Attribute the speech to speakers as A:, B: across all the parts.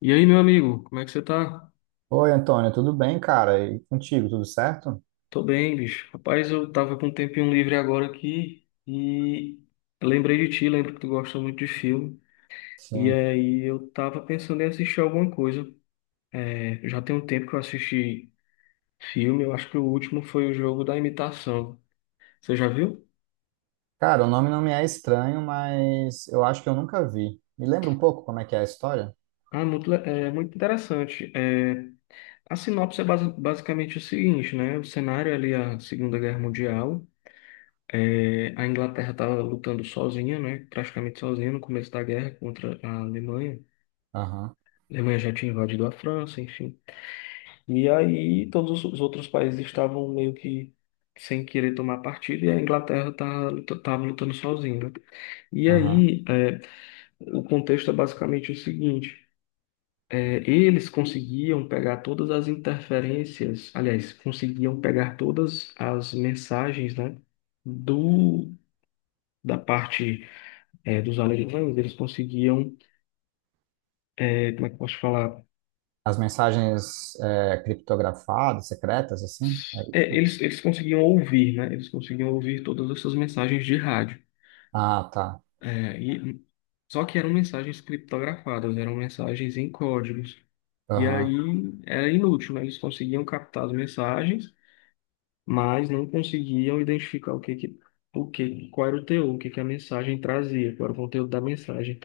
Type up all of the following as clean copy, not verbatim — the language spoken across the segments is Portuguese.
A: E aí, meu amigo, como é que você tá?
B: Oi, Antônio, tudo bem, cara? E contigo, tudo certo?
A: Tô bem, bicho. Rapaz, eu tava com um tempinho livre agora aqui e lembrei de ti, lembro que tu gosta muito de filme. E
B: Sim.
A: aí eu tava pensando em assistir alguma coisa. Já tem um tempo que eu assisti filme, eu acho que o último foi o Jogo da Imitação. Você já viu?
B: Cara, o nome não me é estranho, mas eu acho que eu nunca vi. Me lembra um pouco como é que é a história?
A: Ah, muito, muito interessante. A sinopse é basicamente o seguinte, né? O cenário é ali é a Segunda Guerra Mundial. A Inglaterra estava lutando sozinha, né? Praticamente sozinha no começo da guerra contra a Alemanha.
B: Aham,
A: A Alemanha já tinha invadido a França, enfim. E aí todos os outros países estavam meio que sem querer tomar partido e a Inglaterra estava lutando sozinha, né? E
B: aham.
A: aí, o contexto é basicamente o seguinte: eles conseguiam pegar todas as interferências, aliás, conseguiam pegar todas as mensagens, né, do, da parte dos americanos, eles conseguiam, como é que eu posso falar?
B: As mensagens é, criptografadas, secretas, assim? É isso?
A: Eles conseguiam ouvir, né? Eles conseguiam ouvir todas essas mensagens de rádio.
B: Ah, tá.
A: É, e, só que eram mensagens criptografadas, eram mensagens em códigos. E aí
B: Aham,
A: era inútil, né? Eles conseguiam captar as mensagens, mas não conseguiam identificar o que que, o que, qual era o teor, o que que a mensagem trazia, qual era o conteúdo da mensagem.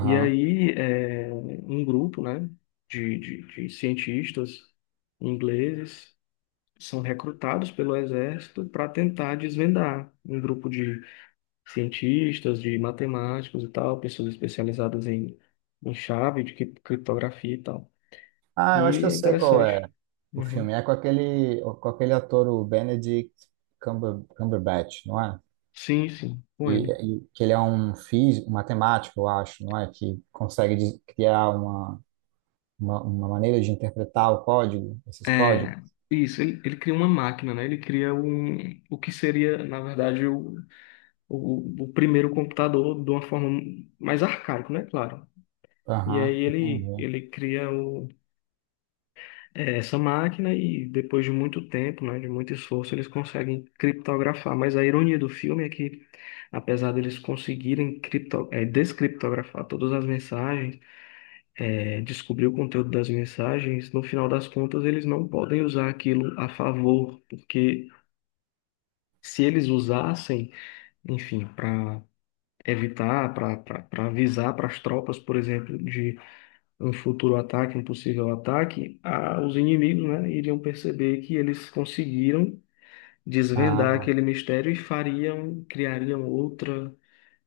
A: E aí, um grupo, né, de cientistas ingleses são recrutados pelo exército para tentar desvendar um grupo de cientistas, de matemáticos e tal, pessoas especializadas em chave de criptografia e tal.
B: Ah, eu acho que
A: E
B: eu
A: é
B: sei qual é
A: interessante.
B: o
A: Uhum.
B: filme. É com aquele ator, o Benedict Cumberbatch, não é?
A: Sim, sim, com ele.
B: E que ele é um físico, um matemático, eu acho, não é? Que consegue criar uma maneira de interpretar o código, esses códigos?
A: É, isso, ele cria uma máquina, né? Ele cria o que seria, na verdade, o primeiro computador de uma forma mais arcaico, né? Claro. E aí
B: Aham, entendi.
A: ele cria essa máquina e depois de muito tempo, né, de muito esforço, eles conseguem criptografar. Mas a ironia do filme é que, apesar deles conseguirem descriptografar todas as mensagens, descobrir o conteúdo das mensagens, no final das contas eles não podem usar aquilo a favor, porque se eles usassem, enfim, para evitar, para avisar para as tropas, por exemplo, de um futuro ataque, um possível ataque, os inimigos, né, iriam perceber que eles conseguiram desvendar
B: Ah,
A: aquele mistério e fariam, criariam outra,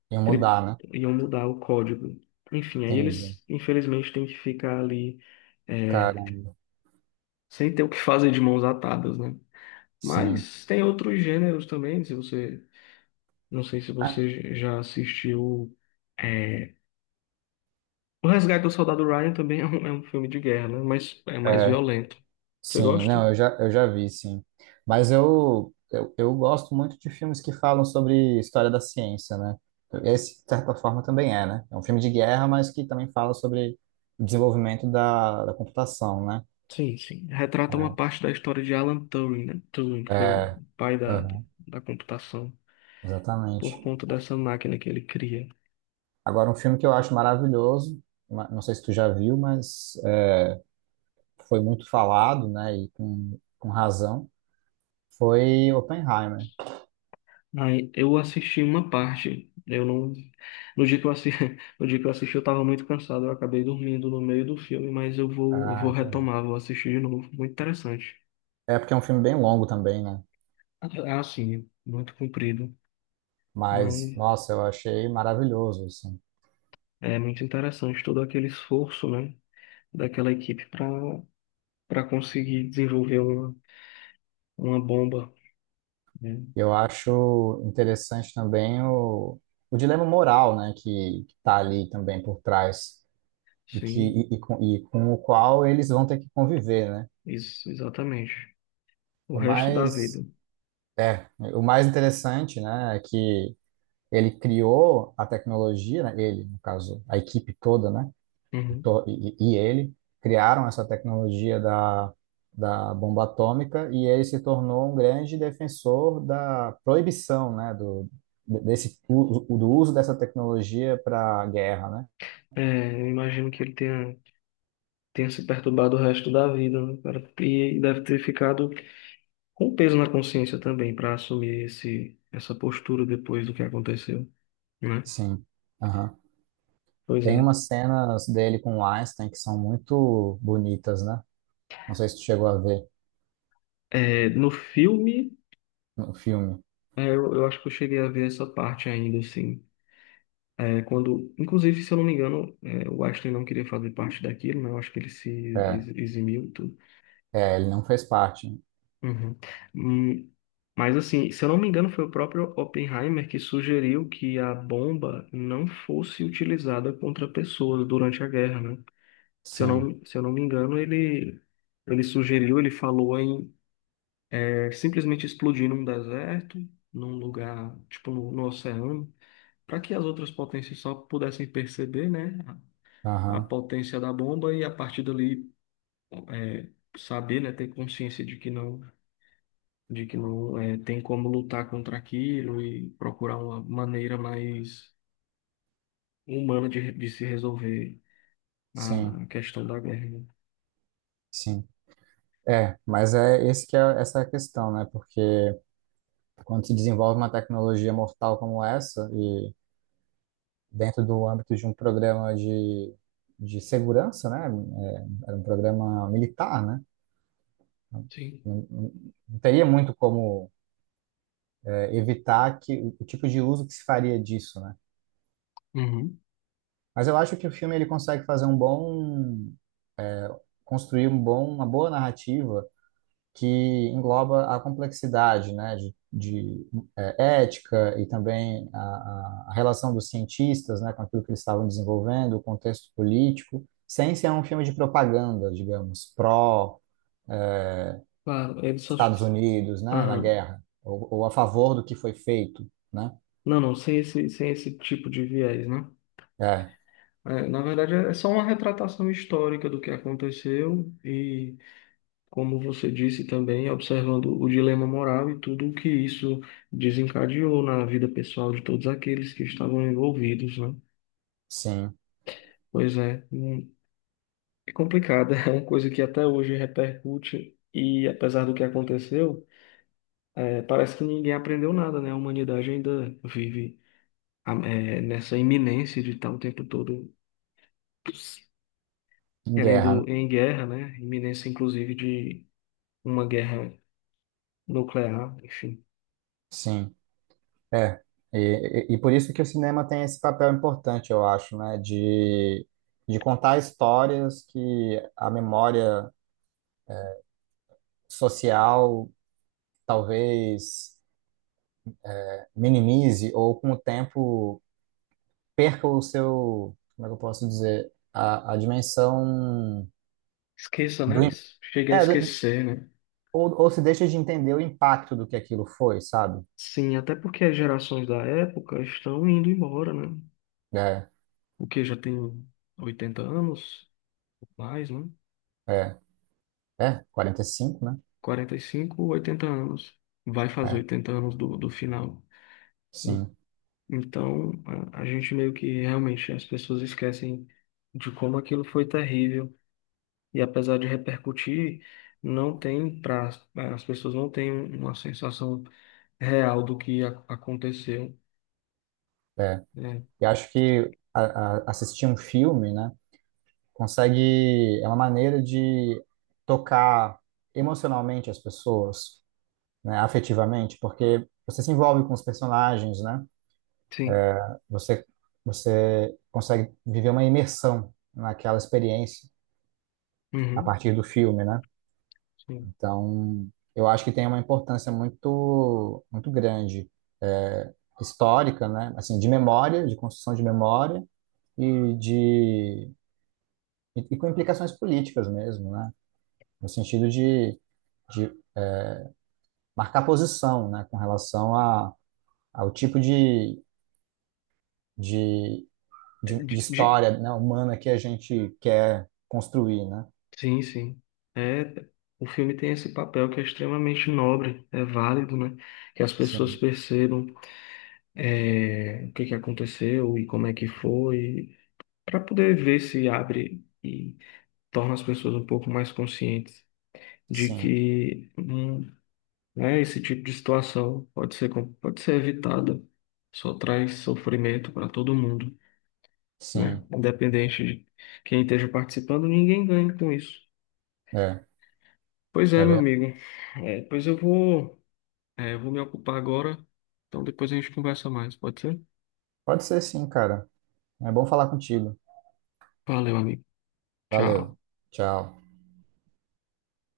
B: e
A: cri-
B: mudar, né?
A: iam mudar o código. Enfim, aí
B: Entendi.
A: eles, infelizmente, têm que ficar ali é,
B: Caramba,
A: sem ter o que fazer de mãos atadas, né?
B: sim.
A: Mas tem outros gêneros também, se você, não sei se
B: Ah,
A: você já assistiu é, O Resgate do Soldado Ryan também é é um filme de guerra, né? Mas é mais
B: é,
A: violento. Você
B: sim,
A: gosta?
B: não, eu já vi, sim. Mas eu gosto muito de filmes que falam sobre história da ciência, né? Esse, de certa forma, também é, né? É um filme de guerra, mas que também fala sobre o desenvolvimento da computação, né?
A: Sim, sim. Retrata uma parte da história de Alan Turing, né? Turing, que
B: É,
A: foi o
B: é,
A: pai
B: Aham,
A: da computação, por
B: exatamente.
A: conta dessa máquina que ele cria.
B: Agora, um filme que eu acho maravilhoso, não sei se tu já viu, mas foi muito falado, né, e com razão, foi Oppenheimer.
A: Aí eu assisti uma parte. Eu não. No dia que eu assisti, no dia que eu assisti, eu estava muito cansado. Eu acabei dormindo no meio do filme, mas eu
B: Ah,
A: vou
B: entendi.
A: retomar, vou assistir de novo. Muito interessante.
B: É porque é um filme bem longo também, né?
A: Ah, sim, muito comprido,
B: Mas,
A: mas
B: nossa, eu achei maravilhoso, assim.
A: é muito interessante todo aquele esforço, né? Daquela equipe para conseguir desenvolver uma bomba, né?
B: Eu acho interessante também o dilema moral, né, que tá ali também por trás e que
A: Sim,
B: e com o qual eles vão ter que conviver, né?
A: isso, exatamente. O
B: O
A: resto da
B: mais
A: vida.
B: é, o mais interessante, né, é que ele criou a tecnologia, né, ele, no caso, a equipe toda, né?
A: Uhum.
B: E ele criaram essa tecnologia da bomba atômica e ele se tornou um grande defensor da proibição, né, desse, do uso dessa tecnologia para guerra, né?
A: Eu imagino que ele tenha se perturbado o resto da vida, né, cara? E deve ter ficado com peso na consciência também para assumir essa postura depois do que aconteceu, né?
B: Sim. Aham.
A: Pois é.
B: Tem umas cenas dele com o Einstein que são muito bonitas, né? Não sei se tu chegou a ver
A: No filme,
B: no filme.
A: eu acho que eu cheguei a ver essa parte ainda, assim. Quando, inclusive, se eu não me engano, o Einstein não queria fazer parte daquilo, né? Eu acho que ele se
B: É,
A: eximiu e tudo.
B: ele não fez parte.
A: Uhum. Hum, Mas, assim, se eu não me engano, foi o próprio Oppenheimer que sugeriu que a bomba não fosse utilizada contra pessoas durante a guerra, né?
B: Sim.
A: Se eu não me engano, ele sugeriu, ele falou em simplesmente explodir num deserto, num lugar, tipo, no oceano, para que as outras potências só pudessem perceber, né? A
B: Aham.
A: potência da bomba e a partir dali é, saber, né, ter consciência de que não, tem como lutar contra aquilo e procurar uma maneira mais humana de se resolver
B: Sim,
A: a questão da guerra, né?
B: sim. É, mas é esse que é essa é a questão, né? Porque quando se desenvolve uma tecnologia mortal como essa, e dentro do âmbito de um programa de segurança, né? É, era um programa militar, né?
A: Sim.
B: Não, não teria muito como é, evitar que o tipo de uso que se faria disso, né?
A: Uhum.
B: Mas eu acho que o filme ele consegue fazer um bom, construir um bom, uma boa narrativa que engloba a complexidade, né, eh, ética e também a relação dos cientistas, né, com aquilo que eles estavam desenvolvendo, o contexto político, sem ser um filme de propaganda, digamos, pró
A: Claro, ele só.
B: Estados Unidos, né, na
A: Aham.
B: guerra, ou a favor do que foi feito, né?
A: Não, não, sem esse, sem esse tipo de viés, né?
B: É,
A: É, na verdade, é só uma retratação histórica do que aconteceu e como você disse também, observando o dilema moral e tudo o que isso desencadeou na vida pessoal de todos aqueles que estavam envolvidos, né?
B: sim,
A: Pois é, é complicado, é uma coisa que até hoje repercute e apesar do que aconteceu, é, parece que ninguém aprendeu nada, né? A humanidade ainda vive a- é, nessa iminência de estar o tempo todo
B: em guerra, né?
A: querendo em guerra, né? Iminência, inclusive, de uma guerra nuclear, enfim.
B: Sim, é. E, e por isso que o cinema tem esse papel importante, eu acho, né, de contar histórias que a memória social talvez minimize ou com o tempo perca o seu, como é que eu posso dizer, a dimensão
A: Esqueça,
B: do,
A: né?
B: im-
A: Chega a
B: é, do-
A: esquecer, né?
B: ou se deixa de entender o impacto do que aquilo foi, sabe?
A: Sim, até porque as gerações da época estão indo embora, né?
B: É,
A: O que já tem 80 anos, mais, né?
B: é, é 45 né?
A: 45 80 anos. Vai fazer
B: É,
A: 80 anos do, do final.
B: sim.
A: Então, a gente meio que realmente as pessoas esquecem de como aquilo foi terrível. E apesar de repercutir, não tem pra, é, as pessoas não têm uma sensação real do que a- aconteceu. Né?
B: E acho que assistir um filme, né, consegue, é uma maneira de tocar emocionalmente as pessoas, né, afetivamente, porque você se envolve com os personagens, né?
A: Sim.
B: Você, você consegue viver uma imersão naquela experiência a
A: Uhum.
B: partir do filme, né?
A: Sim.
B: Então, eu acho que tem uma importância muito, muito grande, é, histórica, né? Assim, de memória, de construção de memória e de e com implicações políticas mesmo, né? No sentido de marcar posição, né? Com relação a, ao tipo de, de
A: De,
B: história, né, humana que a gente quer construir, né?
A: Sim, sim. É, o filme tem esse papel que é extremamente nobre, é válido, né? Que as pessoas
B: Sim,
A: percebam o que que aconteceu e como é que foi, para poder ver se abre e torna as pessoas um pouco mais conscientes de
B: sim,
A: que né, esse tipo de situação pode ser evitada, só traz sofrimento para todo mundo, né?
B: sim.
A: Independente de quem esteja participando, ninguém ganha com isso.
B: É,
A: Pois é,
B: é
A: meu
B: verdade.
A: amigo. Pois eu vou me ocupar agora. Então depois a gente conversa mais, pode ser?
B: Pode ser sim, cara. É bom falar contigo.
A: Valeu, amigo.
B: Valeu.
A: Tchau.
B: Tchau.